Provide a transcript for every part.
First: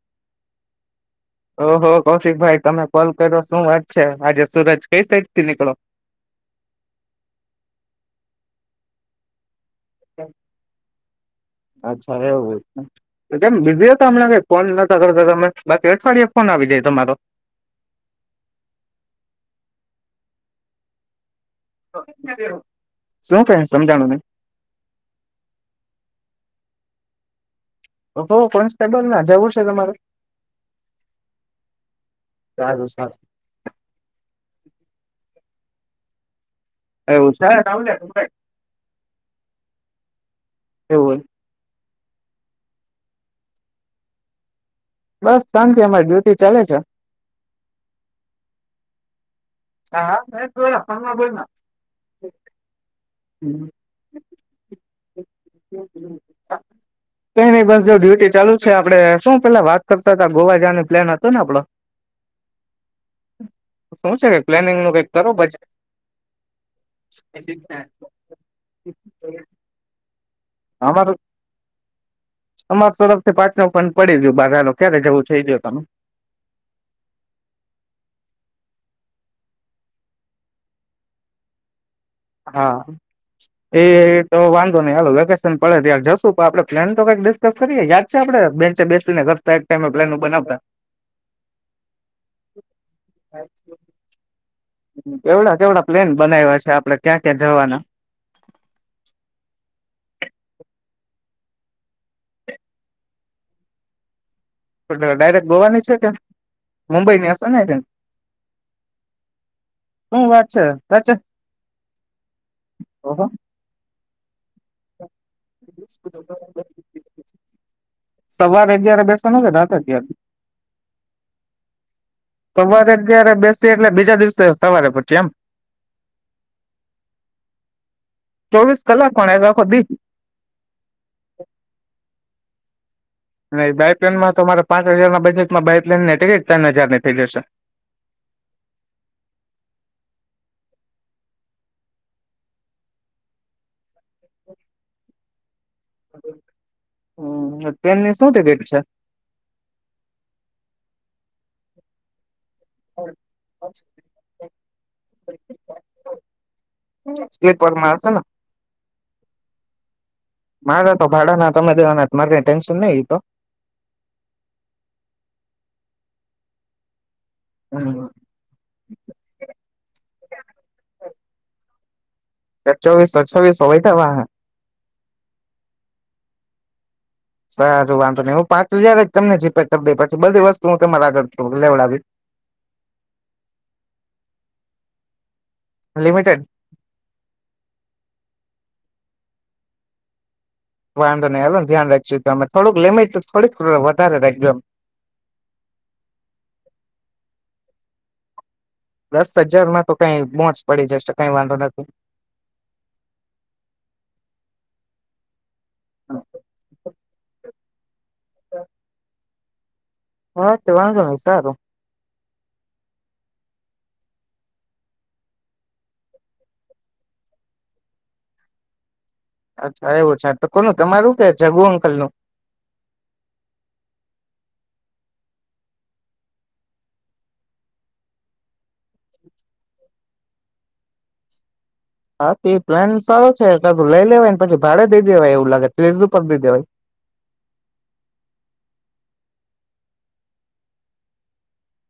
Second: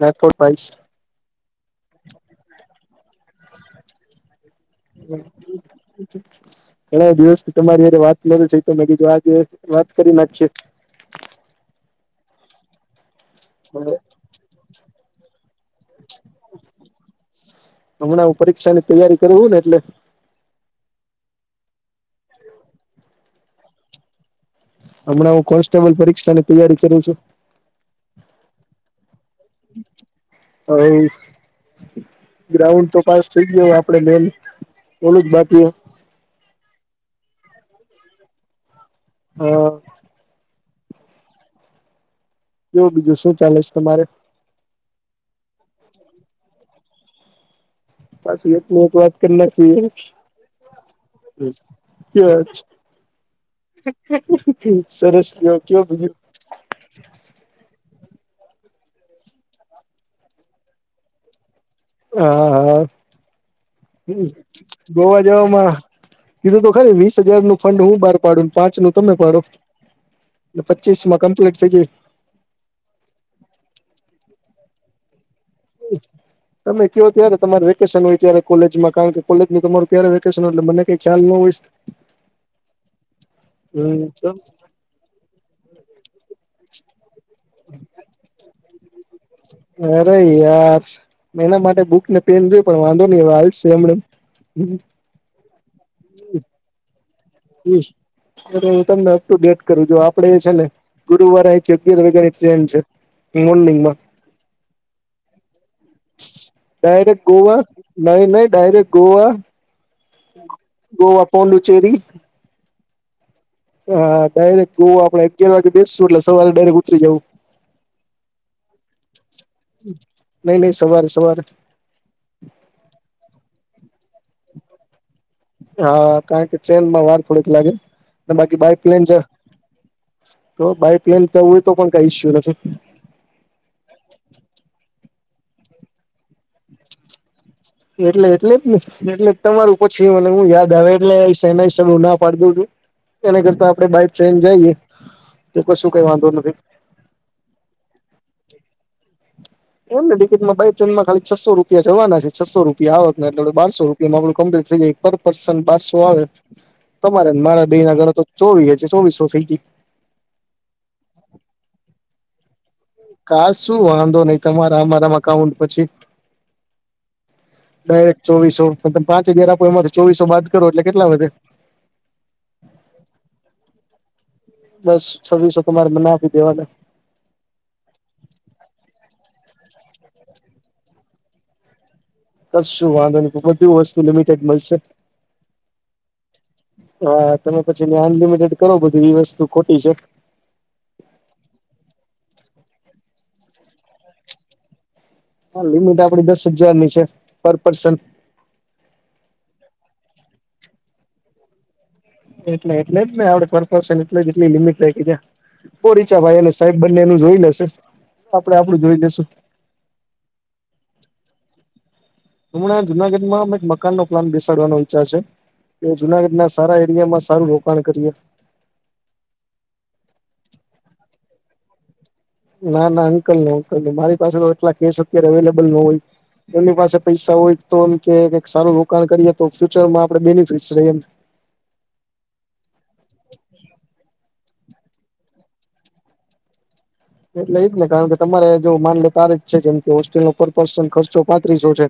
રાકોટ બાઇસ ઓહો કૌશિક ભાઈ તમે કોલ કર્યો શું વાત છે આજે સુરજ કઈ સાઈડ થી નીકળો ઘણા દિવસથી તમારી બધું છે તો બી જો આજે વાત કરી નાખશે હવે વું કેમ બીઝી હતા હમણાં કઈ ફોન નતા કરતા તમે બાકી અઠવાડિયે ફોન આવી જાય તમારો હમણાં હુ પરીક્ષા ની તૈયારી કરું ને એટલે શું કે સમજાણું નય? હમણાં હું કોન્સ્ટેબલ પરીક્ષાની તૈયારી કરું છું. ઓહો કોન્સ્ટેબલના જવું છે, તમારે? સારું ગાઉન્ડ તો સારું પાસ થઈ ગયો આપડે મેરીટ ઓલું જ બાકી એવું છે. હા. એવુ હોય જોવ બીજું શું ચાલે છે, તમારે બસ શાનતી અમારી ડ્યુટી ચાલે છે. બસને એક ને એક વાત [inaudible] સરસ ગયો કયો બીજું? કઈ નઈ બસ જો ડ્યુટી ચાલુ છે, આપડે શું પેલા વાત કરતા હતા ગોવા જવાનું પ્લાન હતો ને આપડો? હા હા શું છે પ્લાનિંગ નું કઈક ગોવા કરો બજેટ જવામાં કીધું તો ખરું વીસ હજારનું ફંડ હું બહાર પાડું પાંચ નું તમે પાડો અમારુ પચીસમાં કમ્પ્લીટ થઈ જાય અમારા તરફથી પાચનુ ફંડ પડી ગયું બહાર હાલો ક્યારે જવું? છે એ કયો તમે તમે કયો ત્યારે તમારે વેકેશન હોય ત્યારે કોલેજમાં કારણ કે કોલેજ તમારું ક્યારે વેકેશન હોય એ મને કઈ ખ્યાલ ન હોય હા. એ તો હમ વાંધો નઈ હાલો વેકેશન પડે ત્યા જશું પણ આપડે પ્લાન તો કઈક ડીસકસ કરીએ યાદ છે, આપડે બેન્ચે બેસીને લખતા એક ટાઈમે પ્લાનો અરે બનાવતા ઉગે પણ વાંધો નહી આવે છે, એમને કેવડા કેવડા પ્લેન બનાવ્યા છે, આપડે ક્યાં ક્યાં જવાના હું તમને અપ ટુ ડેટ કરું જો આપ આપણે છે, ને ગુરુવારે અહીંથી અગિયાર વાગ્યાની ટ્રેન છે, મોરનીગમાં ડાયરેક્ટ ગોવાની છે કે ડાયરેક્ટ મુંબઈની હશે ગોવા ને શું નહી નહી ડાયરેક્ટ ગોવા વાત છે ગોવા પોડુચેરી અં હ હા ડાયરેક્ટ જોવ આપડે અગિયાર વાગે બેસશું એટલે સવારે ડાયરેક્ટ ઉતરી જવું સવારે અગિયારે બેસ નહી નહી સવારે સવારે સવારે અગિયારે બેસી એટલે બીજા દિવસે સવારે પછી એમ? હા કારણ કે ટ્રેનમાં વાર થોડીક લાગે બાકી ચોવીસ બાય જ કલાક પણ એટલે આખો દી તો બાઈક લઈને જાવુ હોય તો પણ કઈ ઇશયુ નથી અને બાયપ્લેનમાંતો મારે પાંચ હજાર ના બજેટમાં બાયપ્લેનની ટિકિટ ત્રણ હજારની થઈ જશે એટલે એટલે જ ને એટલે તમારું પછી મને યાદ આવે એટલે સેના સગું ના પાડી દવ છું. એના કરતા આપણે બાય ટ્રેન જઈએ લોકોને શું કઈ વાંધો નથી હમ ટ્રેનની શું ટીકીટ છે. એમ ને કે ટિકિટમાં બાય ટ્રેનમાં ખાલી છસો રૂપિયા જવાના છે. છસો રૂપિયા આવક ને એટલે બારસો રૂપિયા માં બધુ કમ્પ્લીટ થઈ જાય પર પર્સન બારસો આવે તમારે મારા બે સ્લીપરમાં ના હશે ગણે ને તો ચોવી ચોવીસો થઈ [unintelligible] મારા તો ભાડાના તમે દેવાના મારે કઈ ટેન્ન કાશું વાંધો નહી તમારા મારા અકાઉન્ટ પછી ડાયરેક્ટ ચોવીસો મતલબ પાંચ હજાર આપો એમાંથી ચોવીસો બાદ કરો એટલે કેટલા વધે? ચોવીસો છવીસો વયધા વા બસ છવ્વીસો તમારે મને આપી દેવાના સારું વાંધો નહી હું પાંચ હજાર જ તમને જીપે કરી દઈશ પછી બધી વસ્તુ હું તમારા આગળ લેવડાવી કશું વાંધો નહી, બધી વસ્તુ લિમિટેડ મળશે. લિમિટેડ હા, તમે પછી અનલિમીટેડ કરો બધું એ વસ્તુ ખોટી છે, વાંધો નહી હવે ધ્યાન રાખજૉ તમે થોડીક લેમીટ તો થોડીક વધારે રાખજો. હા લિમીટ આપની દસ હજારની છે પર પર્સન દસ હજારમાં તો કઈ મોજ પડી જશે કઈ વાંધો નથી. એટલે એટલે જ આપડ પર પર્સન એટલે એટલી લિમિટ કરી છે, જો રીચાભાઈ અને સાહેબ બંને એનું જોઈ લેશે. આપડે આપડું જોઈ લઈશું. હા તે વાંધો નહી સારું હમણા જુનાગઢમાં અમે એક મકાન નો પ્લાન બેસાડવાનો વિચાર છે, એ જુનાગઢ ના સારા એરિયામાં સારુ રોકાણ કરીએ, અચ્છા એવું છે, તો કોનું તમારું કે જગુ અંકલ નું ના ના અંકલ નહી અંકલ ના મારી પાસે તો એટલા કેસ અત્યારે અવેલેબલ ન હોય. એમની પાસે પૈસા હોય તો એમ કે સારું રોકાણ કરીએ તો ફ્યુચરમાં આપણે બેનિફિટસ રહે એમ [unintelligible] હા, તે પ્લાન સારો છે કાધું લઈ લેવાય ને પછી ભાડે દઈ દેવાય એવું લાગે ત્રીસપર દઈ દેવાય, એટલે એજ ને કારણ કે તમારે જો માન લે તાર જ છે, જેમ કે હોસ્ટેલ ન પર પર્સન ખર્ચો પાંત્રીસો છે.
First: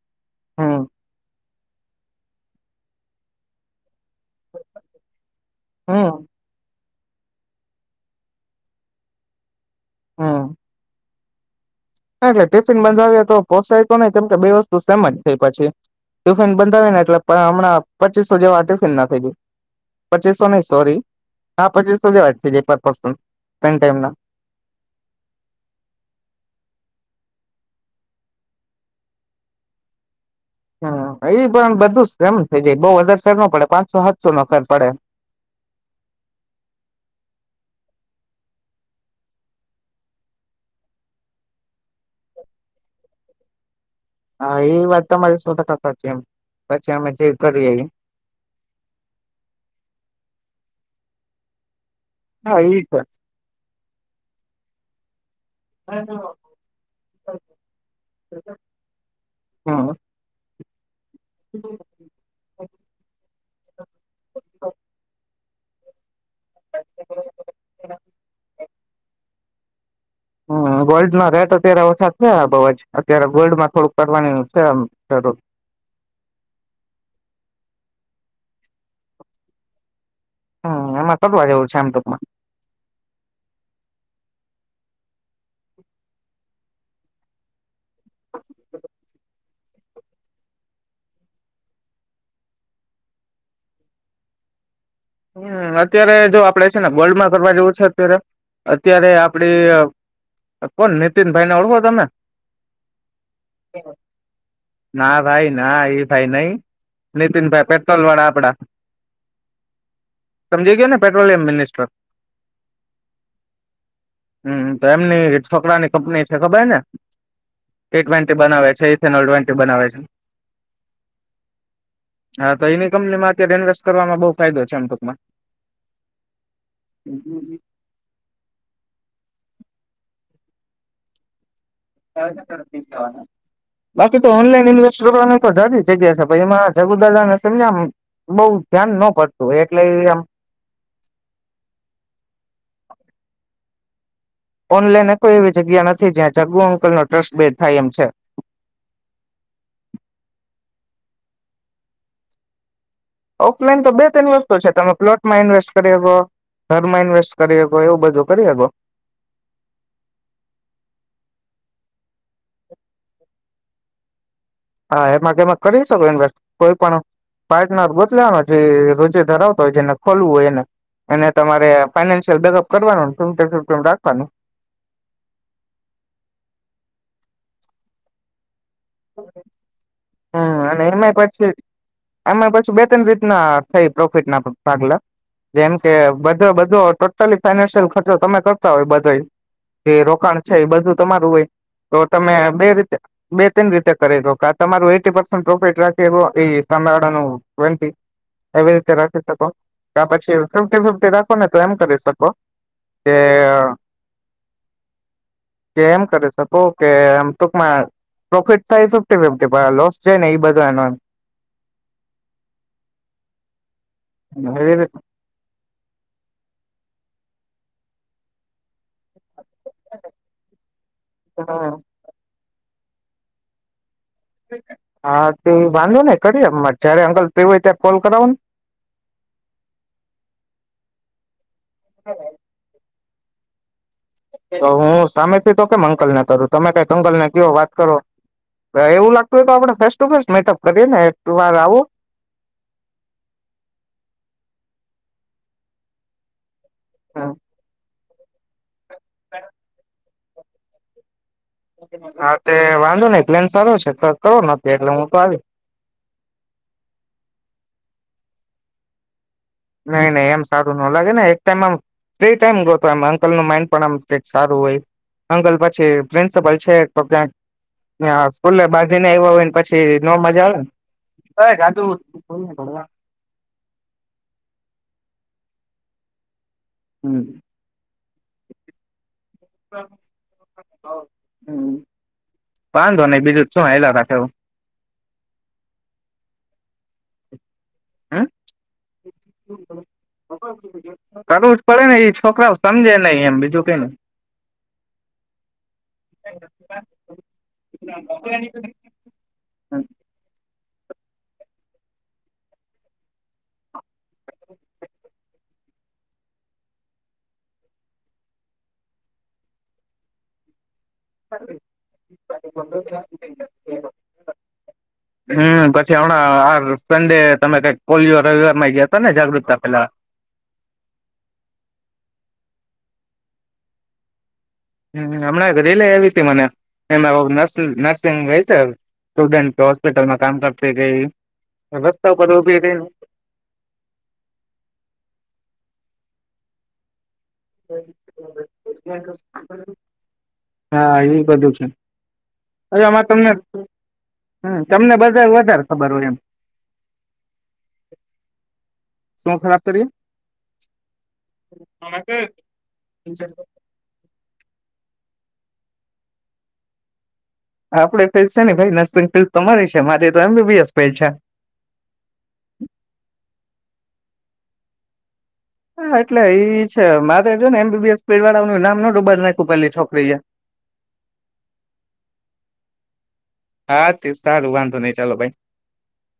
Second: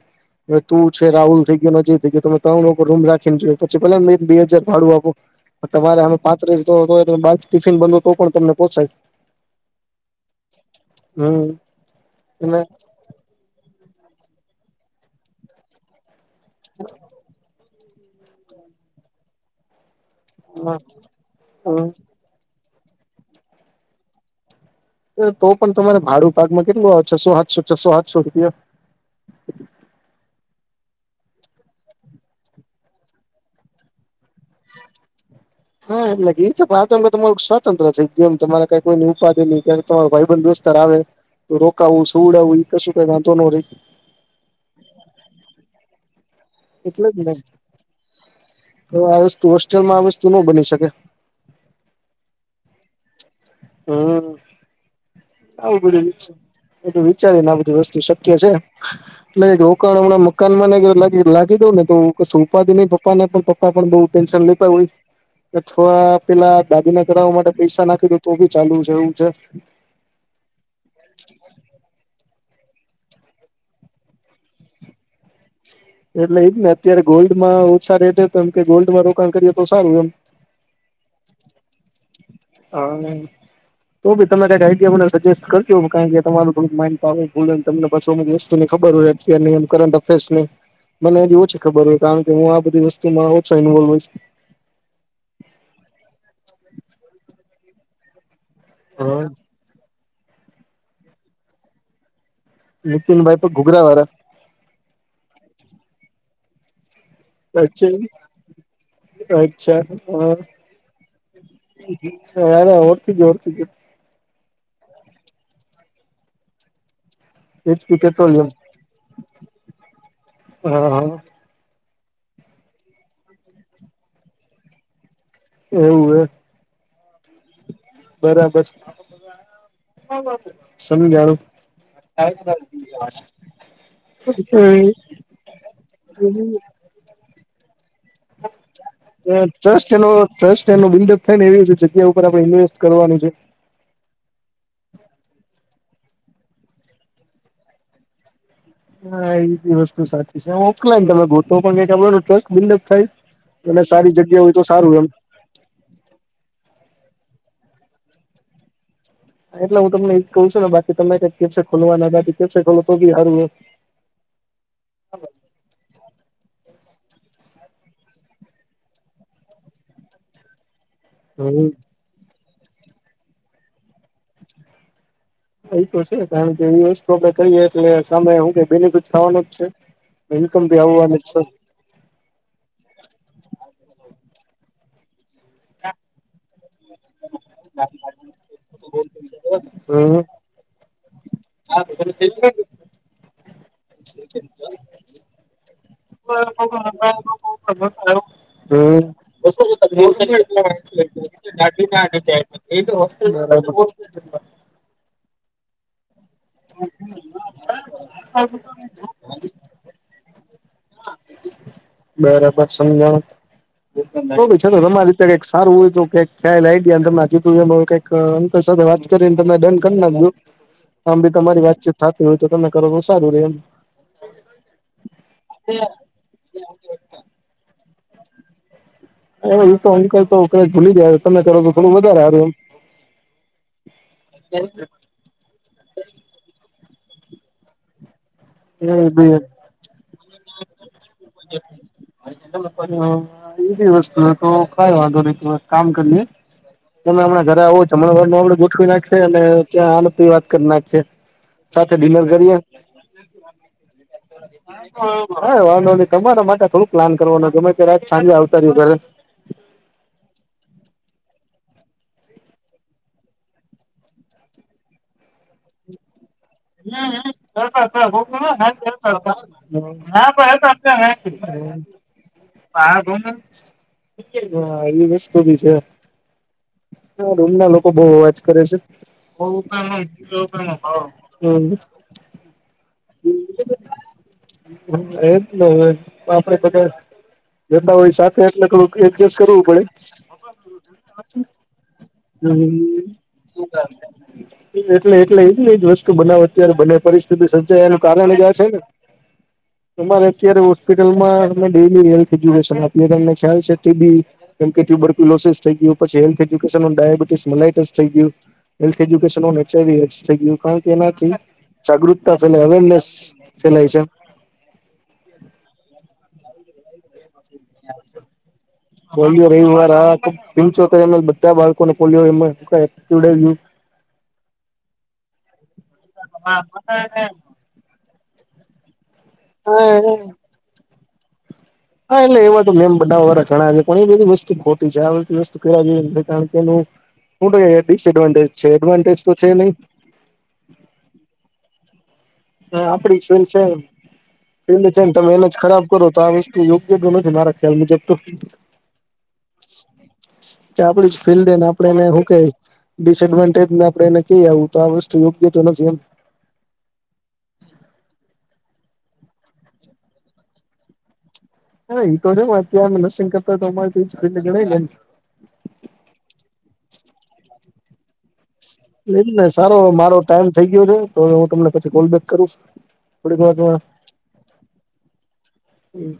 હવે હમ તું છે રાહુલ થી નઈ ગયો ત ત્રણ લોકો રૂમ રાખીને જો પછીલા એક બે હજાર ભાડું આપું, તમારે હમ અમે પાત્ર ટિફિન બનો તો પણ તમને પોચાય હમ્મ હા એટલે ટિફિન બંધાવી તો પોસાય તો નઈ કેમ કે બે વસ્તુ સમજ થઈ પછી, ટિફિન બંધાવને એટલે પણ હમણાં પચીસો જેવા ટિફિન ના થઈ ગય પચીસો નહી સોરી હા પચીસો લેવા છે ટ તો પણ તમારે ભાડું પાકમાં કેટલું આવે છસો સાસો છસો સાઠસો રૂપિયા [unintelligible] હ એ પણ બધું એમ થ જાય બઉ વધારે સરે ન પડે પાંસો હા એટ લાગી છે, પણતો એમ કે તમારું શ સ્વતંત્ર થઈ ગમ તમારે કઈ કોઈની ઉપાધિ નહી તમારો ભાઈ બંધુસ્તાર આવે, રોકાવું સુ ઉડાવું એ કશું કઈ વાંધો ન રહી હા એ વાત તમારી સો ટકા સાચી એમ પછી એટલે અમે જ જે કરીએ એ નહી આવી વસ્તુ હોસ્ટેલમાં આવી વસ્તુ ન બની શકે, હા એ છે, હમ્મ આવું બધું એ તો વિચારી ને આ બધી વસ્તુ શક્ય છે, એટલે હમ. રોકાણ હમણાં મકાન માં લાગી દઉં ને તો ક ઉપા ન પપ્પાને પણ પપ્પા પણ બ ટેન્શન લેતા હોય, કે થોડા પેલા દાદીને કરાવવા માટે પૈસા નાખી દ તો બી ચાલુ છે, એવું છે, હમ્મ વોલ્ડ ના રેટ અત્યારે વરસા છે, બ જ અત્યારે ગોલ્ડ માં થોડુંક કરવાની છે, આમ જરૂર એટલે એજ ને અત્યારે ગોલ્ડ માં ઓછા રેટ તો એમ કે ગોલ્ડમાં રોકાણ કરીએ, તો સારું એમ હમ એમાં કરવા જેવું છે આમ ટૂંકમાં હમ્મ તું ભી તમે કઈ ને સજેસ્ટ કર હો કારણ કે તમાર થોું માડ તમને પાછોમ જસ્તુની ખબર હોય છે, [unintelligible] મને એથી ઓછી ખબર હોય કારણ કે હું આ બધી વસ્તુમાં ઓછા ઇન્વોલ્ હોઈશ, હમ્મ અત્યારે જો આપડે છે, ને ગર્લ્ડમાં કરવા જેવું છે, અત્યારે અત્યારે આપડી કોણ નીતિનભાઈ ને ઓળખો તમે? નીતિનભાઈ પણ ઘુઘરા વાળા ના ભાઈ ના એ ભાઈ નહી નીતિન ભાઈ પેટ્રોલ વાળા આપડા અચ્છા સમજી ગયા ને પેટ્રોલિયમ મિનિસ્ટર અચ્છા અરે ઓળખી ગયો ઓળખી ગયો હમ્મ તો એમની છોકરાની કંપની છે ખબર ને એચપી ટી ટ્વેન્ટી પેટ્રોલિયમ બનાવે છે ઇથેનોલ ટ્વેન્ટી બનાવે છે, હા હા હા તો એની કંપનીમાં અત્યારે ઇન્વેસ્ટ કરવામાં બહુ ફાયદો છે આમ ટૂકમાં એવું હ હમ હમ બરાબર સમજારું ી થવાનું બાકી તો ઓનલાઈન ઇન્વેસ્ટ કરવાની તો જદી જગ્યા છે ટ્રસ્ટ એમાં જગુદાદા ને સમજ બઉ ધ્યાન ટ્રસ્ટ એનો આમ ટ્રસ્ટ એનો બિલ્ડઅપ થાય ને એવી જગ્યા ઉપર આપડણે ઇન્વેસ્ટ કરવાનું છે ઓનલાઈનને કોઈ એવી જગ્યા નથી જ્યાં જગુ અંકલ નો ટ્રસ્ટ બેડ થાય એમ છે હા એ બી વસ્તુ સાચી છે હ ઓકલાયનેમે તો પણ ખ ટસ્ટ બ ઓફલાઈન તો બે ત્રણ વસ્તુ છે તમે એમ પ્લોટમાં ઇન્વેસ્ટ કરી હો ઘરમાં ઇન્વેસ્ટ કરીગ એવું બધું કરીએગો એટલે હું તમને એ કહું છું ને બાકી તમે ક કેસે ખોલવા ના કેસે ખોલ તો બી હારું હા એમાં કેમે કરી શકો ઇન્વેસ્ટ કોઈ પણ પાર્ટનર બદલ જે રોજે ધરાવતા હોય જેને ખોલવું હોય એને અને હમ તમારે ફાઈનાન્શિયલ બેકઅપ કરવાનુંમમ રાખવાનું એ તો છે કારણ કે એ વસ્તુ આપડે કરીય એટલે સામે હું ક બેને ક ખાવાનું જ છે હમ ઇન્કમ ભી અને એમાં આવવાની જ છે પછી એમાં પછી બે ત્રણ રીતના થઈ પ્રોફિટ ના ભાગલા જેમ કે બધો બધો ટોટલી ફાઈનાન્શિયલ ખર્ચો તમે કરતા હોય બધો જે હમ રોકાણ છે એ બધું તમારું હોય તો તમે બે રીતે બે તન રીતે કરી લોો કે તમારું એ પન્ટ પ્રોફિટ રાખ એવો એ સંભળનું વન્ટ એવી રીતે હમ રાખી શકો કે પછી ફિફ્ટી ફિફ્ટી રાખોને તો એમ કરી શકો કે [inaudible] કે એમ કરી શકો કે આમ ટૂંકમાં પ્રોફિટ થાય ફિફ્ટી ફિફી લોસ છે નને એ બ બરાબર સમજણ બ છતો રમારી રીતે કઈક સારું હોય તો કઈ ખ્યાલ આઈડ માગી એ કઈક વાત કરી ડન કરી ના આમ બી તમારી વાતચીત થતી હોય તો તમે કરો તો સારું રે એમ હા તે વાંધો ને કરીરે જયારે અંકલ પ હોય ત્યારે કોલ કરાવો ને હ તો અંકલ તો કદાચ ભૂલી જાય તમે કરો તો થોડું વધારે હાર્યું એમ તો હું સામેથી તો કે મકલ ના કરું તમે કઈ કંગલને કયો વાત કરો એમ હ એ એવું લાગતું હોય તો આપડણે ફેસ ટુ ફેસ મેકઅપ કરીએ ને એક વાર આવું એ એવી વસ્તુ તો ક વાંધો ન કામ કરીએ તમેણાં ઘરે આવો છો હમણાં ઘર આપે નાખી અને ત્યાં આી વાત કરી નાખી સાથે ડિનર હા તે કરી વાંધો નઈ પ્લેન સારો છે તો કરો નક્કી એટલે હું તો આવીશ વા ન તમારા માટે થોડું પ્લાન કરવાનું ગમે તે રાત સાંજે આવતા રહય ઘર નહી નહી એમ સારું ન લાગે ને એક ટાઈમ આમ ફ્રી ટાઈમ ગયો હતો એમ અંકલ ન માઇન્ડ પણ આમ કઈક સારું હોય અંકલ પછી ફન્ હમમ સ્કૂલે બાંધીને આવ્યા હોય ને પછી ન મજા આવે પાર દોન હા એવી વસ્તુ બી છે મના લોકો બહ અવાજ કરે છે હમ વાંધો નઈ બીજું શું હેલા રાખે હ એટ હ આપડે બધા એના હોય હમ સાથે એટલે થડું એડજસ્ટ કરવું પડે ક પડે નહી હ એટલે એટલે એજ જ વસ્તુ બનાવ અત્યારે બને પરિસ્થિતિ સર્જાયનું કારણે જ છે ને તમારે અત્યારે હોસ્પિટલમાં અને ડેલી હેલ્થ એજ્યુકેશન આપીએ એમને ખ્યાલ છે. ટીબી કેમ કે ટ્યુબરક્યૂલોસીસ થઈ ગયું પછી health education on diabetes mellitus થઈ ગયું, health education on H I V થઈ ગયું. કારણ એનાથી જાગૃતતા ફેલાય અવેરનેસ ફેલાય છે. હમ પછી હમણાં આર. સંડે તમે કઈક પોલિયો રવિવાર માં ગયા હતા ને પોલિયો જાગૃતતા પેલા? રવિવાર આ પંચોતેર એમ એલ બધા બાળકોને પોલિયો પીવડાવ્યું. હમ હમણાં રીલે આવી તી મને એમાંસ નર્સિંગ વ છે. સ્ટુડન્ટ હોસ્પિટલમાં કામ કરતી ગઈ. રસ્તા હા ઉપર એટલે ઉભી એવા તો રહીને મેમ બધા વાળાણા છે પણ એ બધી વસ્તુ ખોટી છે આ બધી વસ્તુ [unintelligible] કારણ કે એનું [unintelligible] ડિસએડવાન્ટેજ છે એડવાન્ટેજ તો છે નહીં હા એ બધું છે હવે હમ આમાં અપડી [unintelligible] તમને છે હમ પેલે તમને છે ને બધા તમે એને જ વધારે ખરાબ ખબર કરો હોય એમ તો આ વસ્તુ યોગ્ય તો નથી મારા ખ્યાલ મુજબ તો. શું ખરાબ કરીએ? કે આપડી ફિલ્ડને આપડે એને શું કે ડિસડવાન્ટેજ ને આપણે એને ક ું તો વષ યોગ્ય તો નથી એમ [unintelligible] આપડે ફિલ્ડ છે ને ભાઈ નર્સિંગ ફિલ્ડ તમારી છે મારી તો એમબીબીએસ ફિલ્ડ છે. હા તો અત્યારે નર્સિંગ કરતા તો અમારે ગણાય એ એમ. હા એટલે ઈ છે મારે જો ને એમબીબીસ પળનુંું [unintelligible] નામ ન ડુબાડ નાખું પેલી સારો છોકરી એ મારો ટાઈમ થઈ ગયો છે તો હવે હું તમને પછી કોલ બેક કરું છું. હા તે સારું વાંધો નહી ચાલો બાઈ. હમ.